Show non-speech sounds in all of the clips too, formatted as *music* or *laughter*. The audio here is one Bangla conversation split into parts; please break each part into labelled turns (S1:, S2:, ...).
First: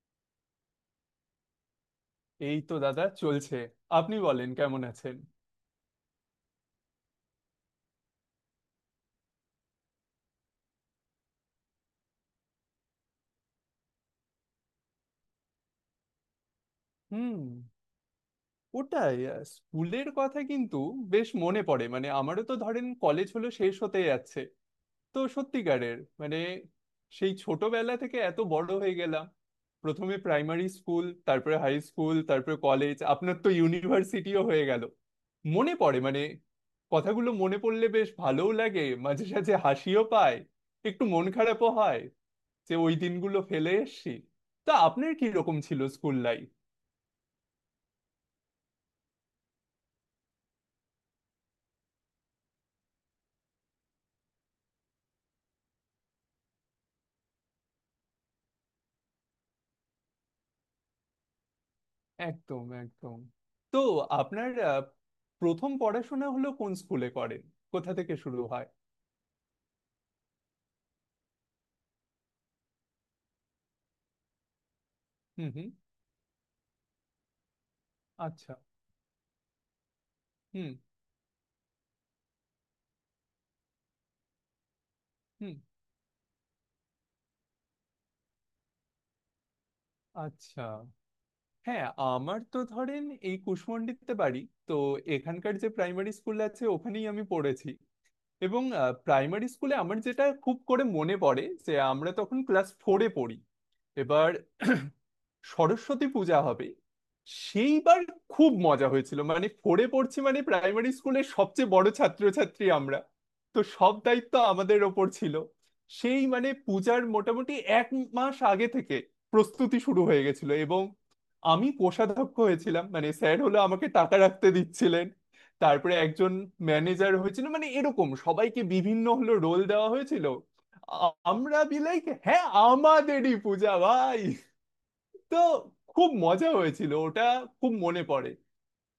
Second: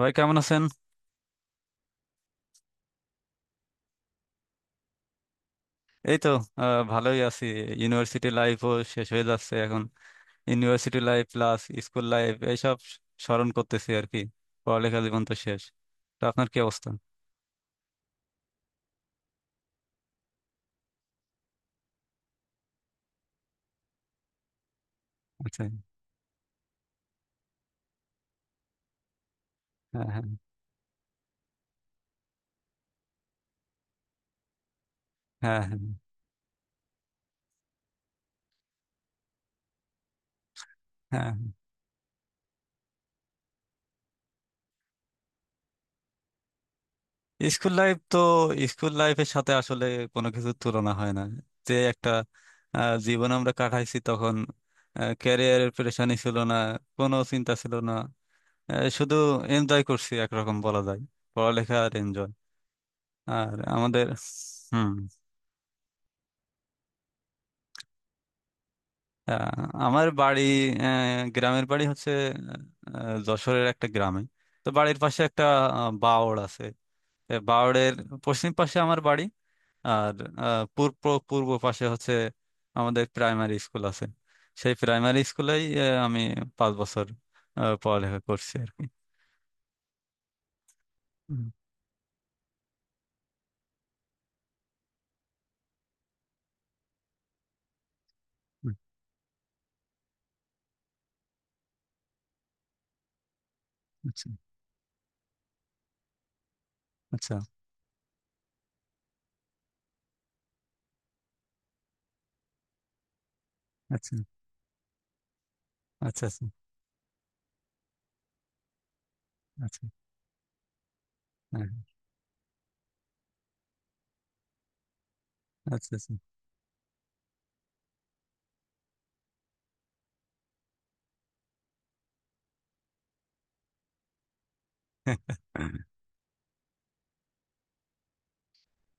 S1: ভাই, কেমন আছেন?
S2: এই তো দাদা চলছে। আপনি বলেন কেমন আছেন?
S1: এই তো, ভালোই আছি। ইউনিভার্সিটি লাইফও শেষ হয়ে যাচ্ছে এখন। University life plus school life এইসব স্মরণ করতেছি আর কি। পড়ালেখা জীবন তো শেষ। তো আপনার কি অবস্থা?
S2: হুম। ওটাই স্কুলের কথা কিন্তু বেশ মনে পড়ে। মানে আমারও তো ধরেন কলেজ হলো শেষ হতে যাচ্ছে, তো
S1: আচ্ছা।
S2: সত্যিকারের মানে সেই ছোটবেলা থেকে এত বড় হয়ে গেলাম।
S1: হ্যাঁ,
S2: প্রথমে
S1: হ্যাঁ।
S2: প্রাইমারি স্কুল, তারপরে হাই স্কুল, তারপরে কলেজ, আপনার তো ইউনিভার্সিটিও হয়ে গেল।
S1: হ্যাঁ,
S2: মনে
S1: হ্যাঁ।
S2: পড়ে মানে, কথাগুলো মনে পড়লে বেশ ভালোও লাগে, মাঝে সাঝে হাসিও পায়, একটু মন
S1: হ্যাঁ।
S2: খারাপও হয় যে ওই দিনগুলো ফেলে এসেছি। তা আপনার কি রকম ছিল স্কুল লাইফ?
S1: স্কুল লাইফ তো, স্কুল লাইফের সাথে আসলে কোনো কিছুর তুলনা হয় না। যে একটা জীবন আমরা কাটাইছি তখন। ক্যারিয়ারের প্রেশানি ছিল না, কোনো চিন্তা ছিল না। শুধু এনজয় করছি একরকম বলা যায়। পড়ালেখা আর এনজয়।
S2: একদম একদম।
S1: আর
S2: তো
S1: আমাদের।
S2: আপনার
S1: হুম।
S2: প্রথম পড়াশোনা হলো কোন স্কুলে করেন? কোথা থেকে শুরু হয়?
S1: আমার বাড়ি, গ্রামের বাড়ি হচ্ছে যশোরের একটা গ্রামে। তো বাড়ির পাশে একটা
S2: হুম হুম।
S1: বাওড় আছে। এ বাওড়ের পশ্চিম
S2: আচ্ছা।
S1: পাশে আমার বাড়ি। আর
S2: হুম
S1: পূর্ব পূর্ব পাশে হচ্ছে আমাদের প্রাইমারি স্কুল আছে। সেই প্রাইমারি
S2: হুম।
S1: স্কুলেই আমি 5 বছর পড়ালেখা করছি আর কি।
S2: আচ্ছা।
S1: হুম।
S2: হ্যাঁ, আমার তো ধরেন এই কুশমন্ডিতে বাড়ি, তো এখানকার যে প্রাইমারি স্কুল আছে ওখানেই আমি পড়েছি এবং
S1: হুম।
S2: প্রাইমারি স্কুলে আমার যেটা খুব করে মনে পড়ে যে আমরা তখন ক্লাস ফোরে পড়ি।
S1: আচ্ছা,
S2: এবার সরস্বতী পূজা হবে,
S1: আচ্ছা।
S2: সেইবার খুব মজা হয়েছিল। মানে ফোরে পড়ছি, মানে প্রাইমারি স্কুলের সবচেয়ে বড় ছাত্রছাত্রী আমরা, তো সব
S1: আচ্ছা,
S2: দায়িত্ব আমাদের ওপর ছিল। সেই
S1: আচ্ছা। আচ্ছা,
S2: মানে পূজার মোটামুটি এক মাস আগে থেকে প্রস্তুতি
S1: আচ্ছা।
S2: শুরু হয়ে গেছিল এবং
S1: হ্যাঁ।
S2: আমি কোষাধ্যক্ষ হয়েছিলাম। মানে স্যার হলো আমাকে টাকা রাখতে দিচ্ছিলেন,
S1: আচ্ছা,
S2: তারপরে
S1: আচ্ছা।
S2: একজন ম্যানেজার হয়েছিল, মানে এরকম সবাইকে বিভিন্ন হলো রোল দেওয়া হয়েছিল। আমরা বিলাইক, হ্যাঁ আমাদেরই পূজা ভাই। তো
S1: *laughs*
S2: খুব মজা হয়েছিল ওটা, খুব মনে পড়ে।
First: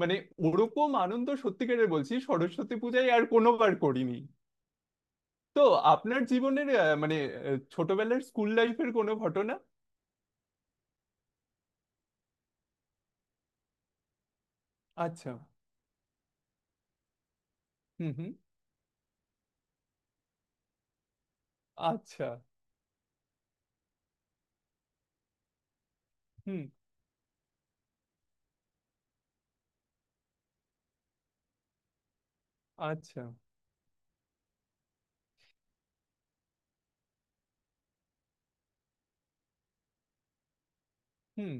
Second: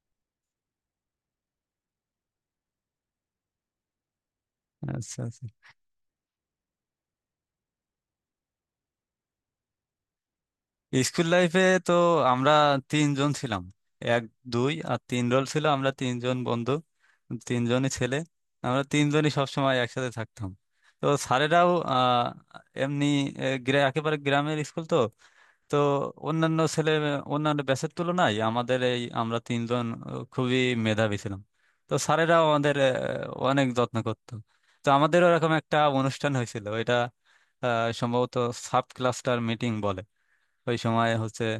S2: মানে ওরকম আনন্দ সত্যিকারের বলছি সরস্বতী পূজায় আর কোনোবার করিনি।
S1: আচ্ছা, আচ্ছা।
S2: তো আপনার জীবনের মানে ছোটবেলার স্কুল লাইফের কোনো ঘটনা?
S1: স্কুল লাইফে তো আমরা তিনজন ছিলাম। এক, দুই আর তিন
S2: আচ্ছা।
S1: রোল ছিল। আমরা তিনজন বন্ধু, তিনজনই
S2: হুম
S1: ছেলে।
S2: হুম।
S1: আমরা তিনজনই সবসময় একসাথে থাকতাম। তো স্যারেরাও
S2: আচ্ছা।
S1: এমনি, একেবারে গ্রামের স্কুল তো। তো অন্যান্য
S2: হুম।
S1: ছেলে অন্যান্য ব্যাচের তুলনায় আমাদের এই আমরা তিনজন খুবই মেধাবী ছিলাম। তো স্যারেরাও আমাদের
S2: আচ্ছা।
S1: অনেক যত্ন করতো। তো আমাদের ওরকম একটা অনুষ্ঠান হয়েছিল। এটা সম্ভবত সাব ক্লাস্টার মিটিং বলে। ওই সময় হচ্ছে
S2: হুম।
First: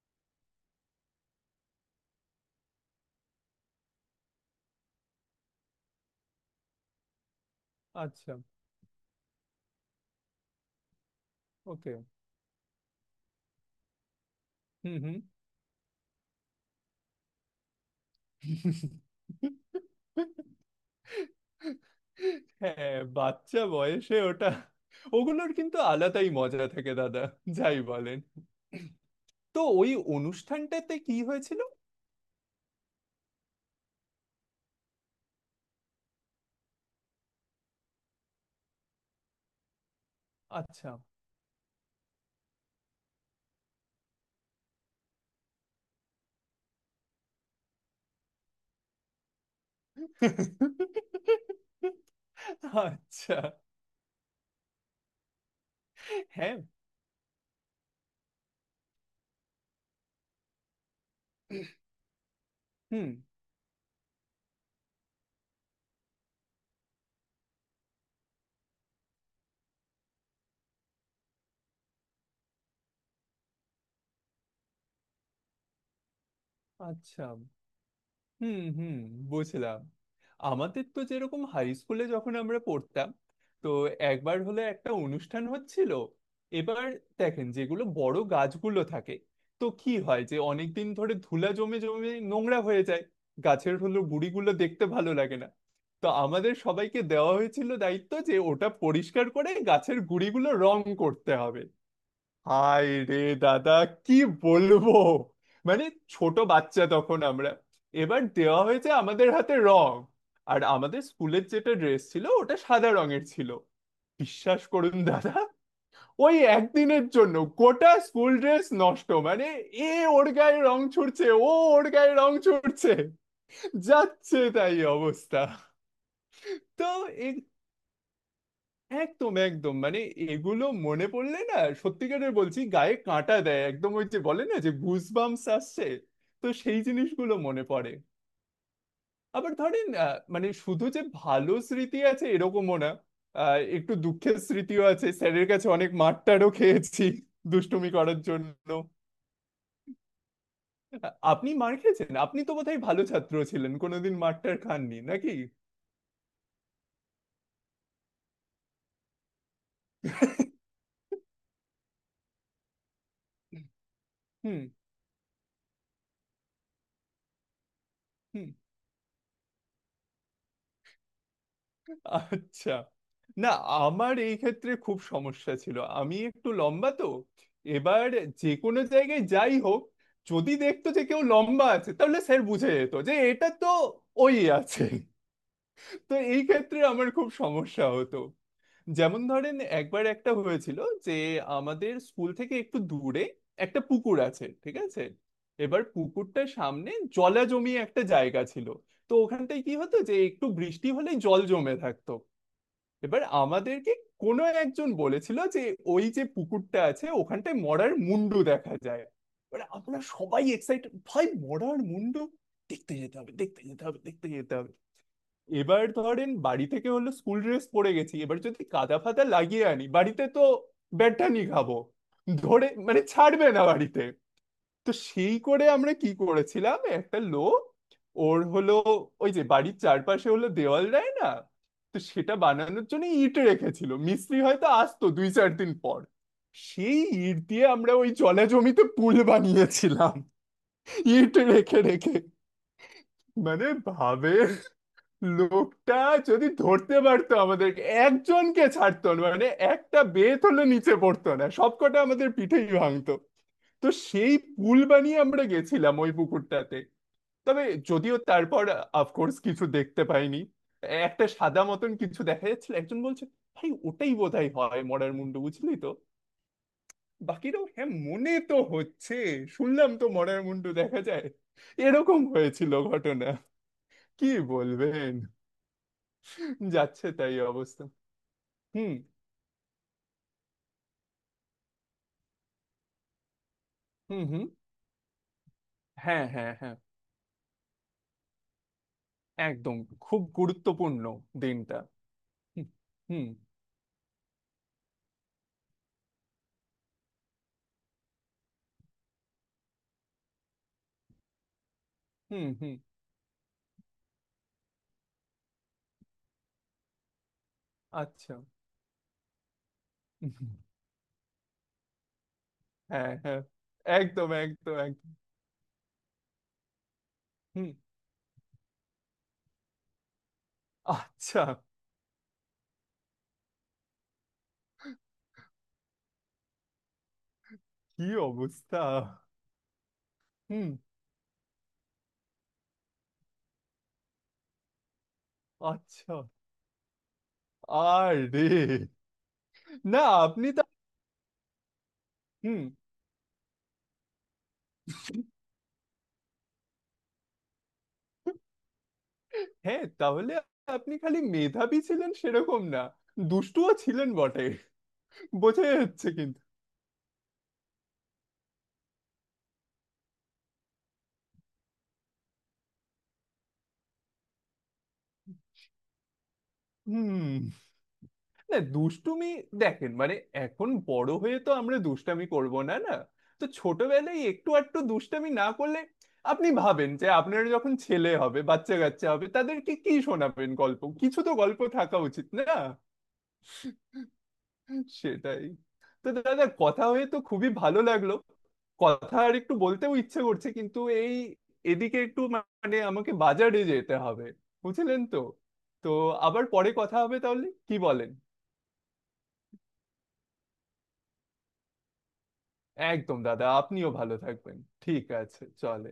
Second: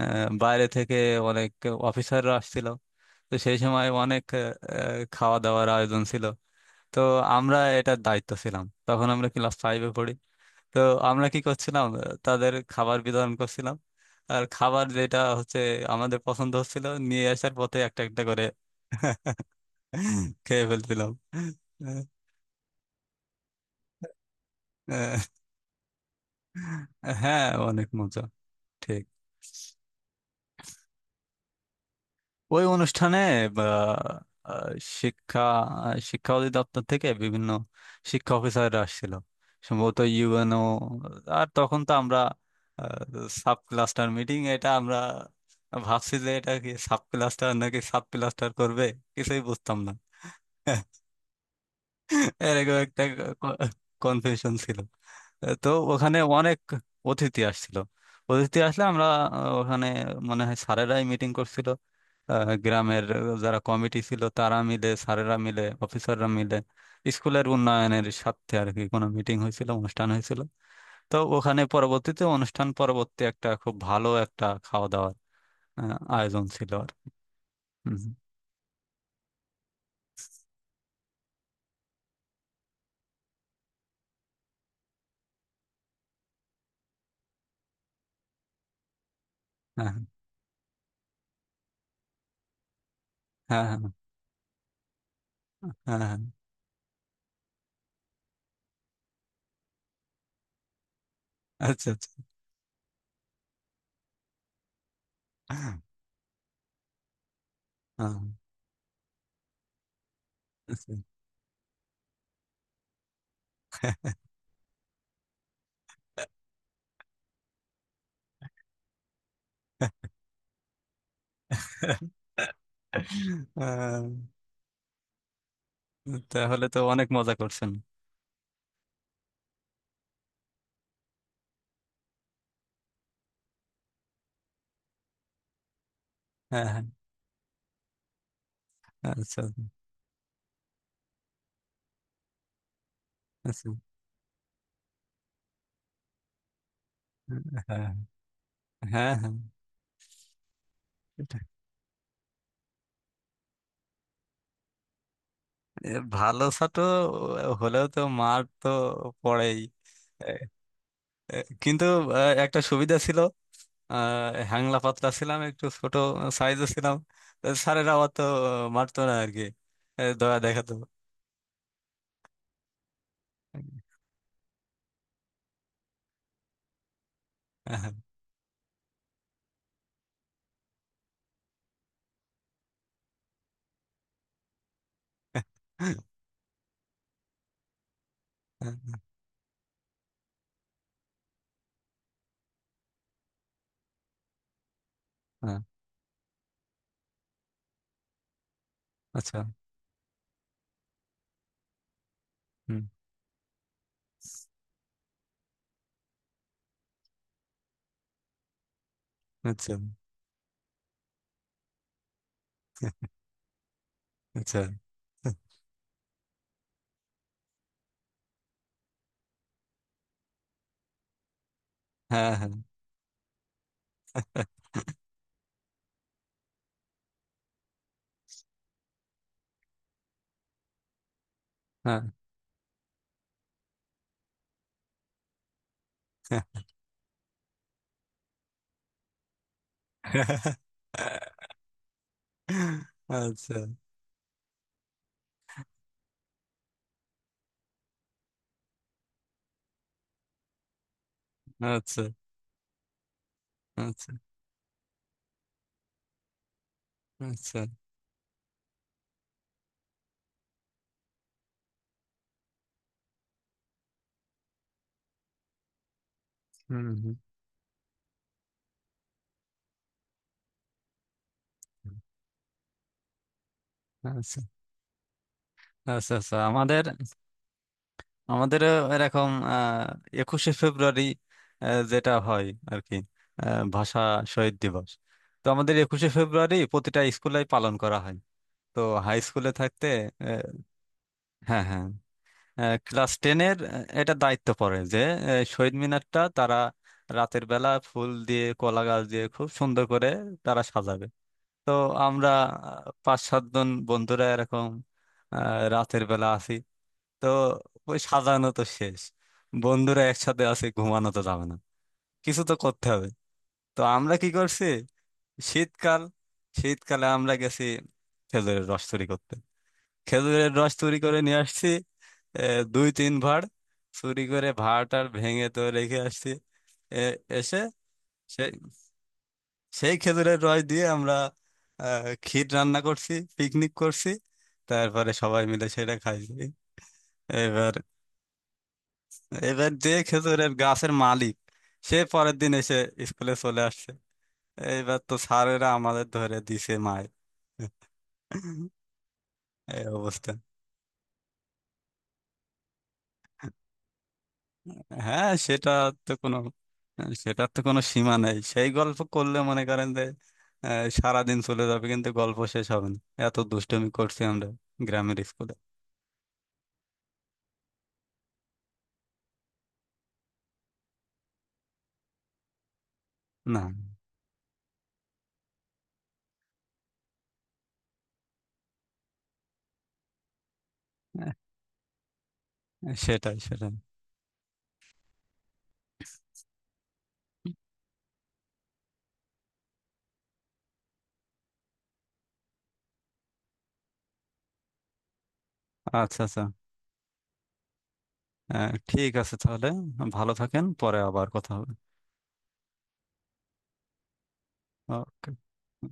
S1: বাইরে থেকে অনেক অফিসাররা আসছিল। তো সেই সময় অনেক খাওয়া দাওয়ার আয়োজন ছিল। তো আমরা এটার দায়িত্ব
S2: আচ্ছা।
S1: ছিলাম, তখন আমরা ক্লাস ফাইভে পড়ি। তো আমরা কি করছিলাম,
S2: ওকে।
S1: তাদের খাবার বিতরণ করছিলাম। আর খাবার
S2: হুম হুম।
S1: যেটা হচ্ছে আমাদের পছন্দ হচ্ছিল, নিয়ে আসার পথে একটা একটা করে *laughs* খেয়ে ফেলছিলাম। আহ,
S2: হ্যাঁ, বাচ্চা বয়সে ওটা,
S1: আহ,
S2: ওগুলোর কিন্তু আলাদাই মজা থাকে দাদা,
S1: হ্যাঁ,
S2: যাই
S1: অনেক
S2: বলেন।
S1: মজা। ঠিক।
S2: তো ওই অনুষ্ঠানটাতে কি হয়েছিল?
S1: ওই অনুষ্ঠানে আহ, আহ, শিক্ষা শিক্ষা অধিদপ্তর থেকে বিভিন্ন শিক্ষা অফিসাররা আসছিল। সম্ভবত ইউএনও।
S2: আচ্ছা
S1: আর তখন তো আমরা সাব ক্লাস্টার মিটিং, এটা আমরা ভাবছি যে এটা কি সাব ক্লাস্টার নাকি সাব ক্লাস্টার করবে, কিছুই বুঝতাম না। এরকম একটা
S2: আচ্ছা।
S1: কনফিউশন ছিল। তো ওখানে
S2: হ্যাঁ।
S1: অনেক অতিথি আসছিল। অতিথি আসলে আমরা ওখানে মনে হয় স্যারেরাই মিটিং করছিল। গ্রামের
S2: হুম।
S1: যারা কমিটি ছিল, তারা মিলে, স্যারেরা মিলে, অফিসাররা মিলে স্কুলের উন্নয়নের স্বার্থে আর কি কোনো মিটিং হয়েছিল, অনুষ্ঠান হয়েছিল। তো ওখানে পরবর্তীতে, অনুষ্ঠান পরবর্তী একটা খুব ভালো একটা খাওয়া দাওয়ার আয়োজন ছিল আর।
S2: আচ্ছা।
S1: হুম।
S2: হুম হুম। বুঝলাম। আমাদের তো যেরকম হাই স্কুলে যখন আমরা পড়তাম, তো একবার হলে একটা অনুষ্ঠান হচ্ছিল। এবার দেখেন যেগুলো বড় গাছগুলো থাকে, তো
S1: হ্যাঁ,
S2: কি হয় যে অনেকদিন ধরে ধুলা জমে জমে নোংরা হয়ে যায়,
S1: হ্যাঁ।
S2: গাছের
S1: হ্যাঁ,
S2: হলো গুড়িগুলো দেখতে ভালো লাগে না।
S1: হ্যাঁ।
S2: তো
S1: হ্যাঁ,
S2: আমাদের সবাইকে দেওয়া হয়েছিল দায়িত্ব যে ওটা পরিষ্কার করে গাছের গুড়িগুলো রং করতে হবে।
S1: আচ্ছা, আচ্ছা।
S2: হায় রে দাদা, কি বলবো।
S1: হ্যাঁ,
S2: মানে ছোট বাচ্চা তখন আমরা,
S1: হ্যাঁ।
S2: এবার দেওয়া হয়েছে আমাদের হাতে রং, আর আমাদের স্কুলের যেটা ড্রেস ছিল ওটা সাদা রঙের ছিল।
S1: আচ্ছা।
S2: বিশ্বাস করুন দাদা, ওই একদিনের জন্য গোটা স্কুল ড্রেস নষ্ট। মানে এ ওর গায়ে রং ছুড়ছে, ও ওর গায়ে রং ছুড়ছে,
S1: আহ,
S2: যাচ্ছে তাই অবস্থা।
S1: তাহলে তো
S2: তো
S1: অনেক মজা
S2: এই
S1: করছেন।
S2: একদম একদম মানে এগুলো মনে পড়লে না, সত্যিকারের বলছি গায়ে কাঁটা দেয় একদম, ওই যে বলে না যে গুজবাম্পস আসছে, তো
S1: হ্যাঁ,
S2: সেই
S1: হ্যাঁ।
S2: জিনিসগুলো মনে পড়ে।
S1: আচ্ছা,
S2: আবার ধরেন মানে শুধু যে ভালো স্মৃতি আছে এরকমও না,
S1: আচ্ছা।
S2: একটু দুঃখের স্মৃতিও আছে, স্যারের কাছে অনেক মারটারও খেয়েছি দুষ্টুমি
S1: হ্যাঁ,
S2: করার জন্য।
S1: হ্যাঁ, হ্যাঁ। সেটাই।
S2: আপনি মার খেয়েছেন? আপনি তো বোধহয় ভালো ছাত্র ছিলেন, কোনোদিন মারটার খাননি নাকি?
S1: এ, ভালো ছাত্র হলেও তো মার তো পড়েই। এ, এ, কিন্তু একটা সুবিধা ছিল। আহ,
S2: হুম
S1: হ্যাংলা পাতলা ছিলাম, একটু ছোট সাইজে ছিলাম। তো স্যারেরা অত
S2: হুম।
S1: মারতো না আর কি, দয়া দেখাতো।
S2: আচ্ছা। না,
S1: হ্যাঁ,
S2: আমার এই ক্ষেত্রে খুব সমস্যা ছিল, আমি একটু লম্বা তো,
S1: হ্যাঁ।
S2: এবার যে কোনো জায়গায় যাই হোক, যদি দেখতো যে কেউ লম্বা আছে তাহলে স্যার বুঝে যেত যে এটা তো ওই আছে।
S1: হ্যাঁ,
S2: তো এই ক্ষেত্রে আমার খুব সমস্যা হতো। যেমন ধরেন একবার একটা হয়েছিল যে আমাদের স্কুল থেকে একটু দূরে একটা পুকুর আছে, ঠিক আছে?
S1: হ্যাঁ।
S2: এবার পুকুরটার সামনে জলা জমি একটা জায়গা ছিল, তো
S1: আচ্ছা।
S2: ওখানটায় কি হতো যে একটু বৃষ্টি হলে জল জমে থাকতো।
S1: হুম।
S2: এবার আমাদেরকে কোনো একজন বলেছিল যে ওই যে পুকুরটা আছে ওখানটায় মরার মুন্ডু দেখা যায়। এবার
S1: আচ্ছা,
S2: আমরা সবাই এক্সাইটেড, ভাই মরার মুন্ডু দেখতে যেতে হবে দেখতে যেতে হবে দেখতে যেতে
S1: আচ্ছা।
S2: হবে। এবার ধরেন বাড়ি থেকে হলো স্কুল ড্রেস পরে গেছি, এবার যদি কাদা ফাদা লাগিয়ে আনি বাড়িতে তো ব্যাটানি খাবো,
S1: হ্যাঁ, হ্যাঁ,
S2: ধরে মানে ছাড়বে না বাড়িতে। তো সেই করে আমরা কি করেছিলাম, একটা লোক ওর হলো ওই যে বাড়ির চারপাশে হলো দেওয়াল দেয় না, তো
S1: হ্যাঁ।
S2: সেটা বানানোর জন্য ইট রেখেছিল, মিস্ত্রি হয়তো আসতো দুই চার দিন পর। সেই ইট দিয়ে আমরা ওই জলা জমিতে পুল বানিয়েছিলাম,
S1: *laughs*
S2: ইট রেখে রেখে।
S1: আচ্ছা,
S2: মানে ভাবে লোকটা যদি ধরতে পারতো আমাদেরকে একজনকে ছাড়তো না, মানে একটা বেত হলে নিচে পড়তো না, সবকটা
S1: আচ্ছা।
S2: আমাদের পিঠেই ভাঙতো। তো
S1: আচ্ছা,
S2: সেই পুল বানিয়ে আমরা গেছিলাম ওই পুকুরটাতে।
S1: আচ্ছা।
S2: তবে যদিও তারপর অফকোর্স কিছু দেখতে পাইনি, একটা সাদা মতন কিছু দেখা যাচ্ছিল, একজন বলছে ভাই ওটাই বোধহয় হয় মরার মুন্ডু, বুঝলি তো।
S1: হুম, হুম।
S2: বাকিরাও হ্যাঁ মনে তো হচ্ছে, শুনলাম তো মরার মুন্ডু দেখা যায়। এরকম হয়েছিল ঘটনা, কি
S1: আচ্ছা,
S2: বলবেন?
S1: আচ্ছা। আচ্ছা। আমাদের
S2: যাচ্ছে তাই অবস্থা।
S1: আমাদের
S2: হুম
S1: এরকম 21শে ফেব্রুয়ারি যেটা হয় আর কি, ভাষা
S2: হুম। হুম।
S1: শহীদ দিবস। তো আমাদের একুশে
S2: হ্যাঁ হ্যাঁ
S1: ফেব্রুয়ারি
S2: হ্যাঁ।
S1: প্রতিটা স্কুলে পালন করা হয়। তো হাই স্কুলে
S2: একদম
S1: থাকতে
S2: খুব
S1: আহ,
S2: গুরুত্বপূর্ণ
S1: হ্যাঁ,
S2: দিনটা।
S1: হ্যাঁ,
S2: হুম
S1: ক্লাস
S2: হুম।
S1: টেনের এটা দায়িত্ব পড়ে যে শহীদ মিনারটা তারা রাতের বেলা ফুল দিয়ে কলা গাছ দিয়ে খুব সুন্দর করে তারা সাজাবে। তো আমরা
S2: হুম হুম।
S1: পাঁচ সাতজন বন্ধুরা এরকম আহ, রাতের বেলা আসি। তো ওই
S2: আচ্ছা।
S1: সাজানো তো শেষ, বন্ধুরা একসাথে
S2: হুম।
S1: আছে, ঘুমানো তো যাবে না, কিছু তো করতে হবে।
S2: হ্যাঁ হ্যাঁ।
S1: তো আমরা কি
S2: একদম
S1: করছি,
S2: একদম একদম।
S1: শীতকাল শীতকালে আমরা গেছি
S2: হুম।
S1: খেজুরের রস চুরি করতে। খেজুরের রস চুরি করে নিয়ে
S2: আচ্ছা।
S1: আসছি দুই তিন ভাঁড়। চুরি করে ভাঁড় টাড় ভেঙে তো রেখে আসছি। এসে
S2: কি অবস্থা।
S1: সেই খেজুরের রস
S2: হুম।
S1: দিয়ে আমরা ক্ষীর রান্না করছি, পিকনিক করছি। তারপরে সবাই মিলে সেটা
S2: আচ্ছা।
S1: খাইছি। এবার
S2: আরে
S1: এবার যে
S2: না, আপনি
S1: খেজুরের
S2: তা।
S1: গাছের মালিক, সে পরের দিন
S2: হুম।
S1: এসে স্কুলে চলে আসছে। এইবার তো স্যারেরা আমাদের ধরে দিছে মায়ের। এই
S2: হ্যাঁ
S1: অবস্থা।
S2: তাহলে আপনি খালি মেধাবী ছিলেন সেরকম না, দুষ্টুও ছিলেন বটে,
S1: হ্যাঁ,
S2: বোঝা
S1: সেটা।
S2: যাচ্ছে
S1: তো কোনো
S2: কিন্তু।
S1: সেটার তো কোনো সীমা নেই, সেই গল্প করলে মনে করেন যে আহ, সারাদিন চলে যাবে কিন্তু গল্প শেষ হবে না। এত দুষ্টুমি করছি আমরা গ্রামের স্কুলে।
S2: হুম। না দুষ্টুমি দেখেন মানে, এখন বড় হয়ে তো আমরা দুষ্টামি করব না, না? তো
S1: না।
S2: ছোটবেলায় একটু আধটু দুষ্টামি না করলে, আপনি ভাবেন যে আপনার যখন ছেলে হবে, বাচ্চা কাচ্চা হবে, তাদেরকে কি শোনাবেন গল্প? কিছু তো গল্প থাকা উচিত না?
S1: সেটাই, সেটাই।
S2: সেটাই। তো দাদা কথা হয়ে তো খুবই ভালো লাগলো, কথা আর একটু বলতেও ইচ্ছে করছে, কিন্তু এই এদিকে একটু মানে আমাকে বাজারে যেতে হবে, বুঝলেন তো। তো
S1: আচ্ছা, আচ্ছা।
S2: আবার পরে কথা হবে তাহলে, কি বলেন?
S1: ঠিক আছে তাহলে, ভালো থাকেন, পরে আবার কথা হবে।
S2: একদম দাদা, আপনিও ভালো থাকবেন, ঠিক
S1: ওকে।
S2: আছে চলে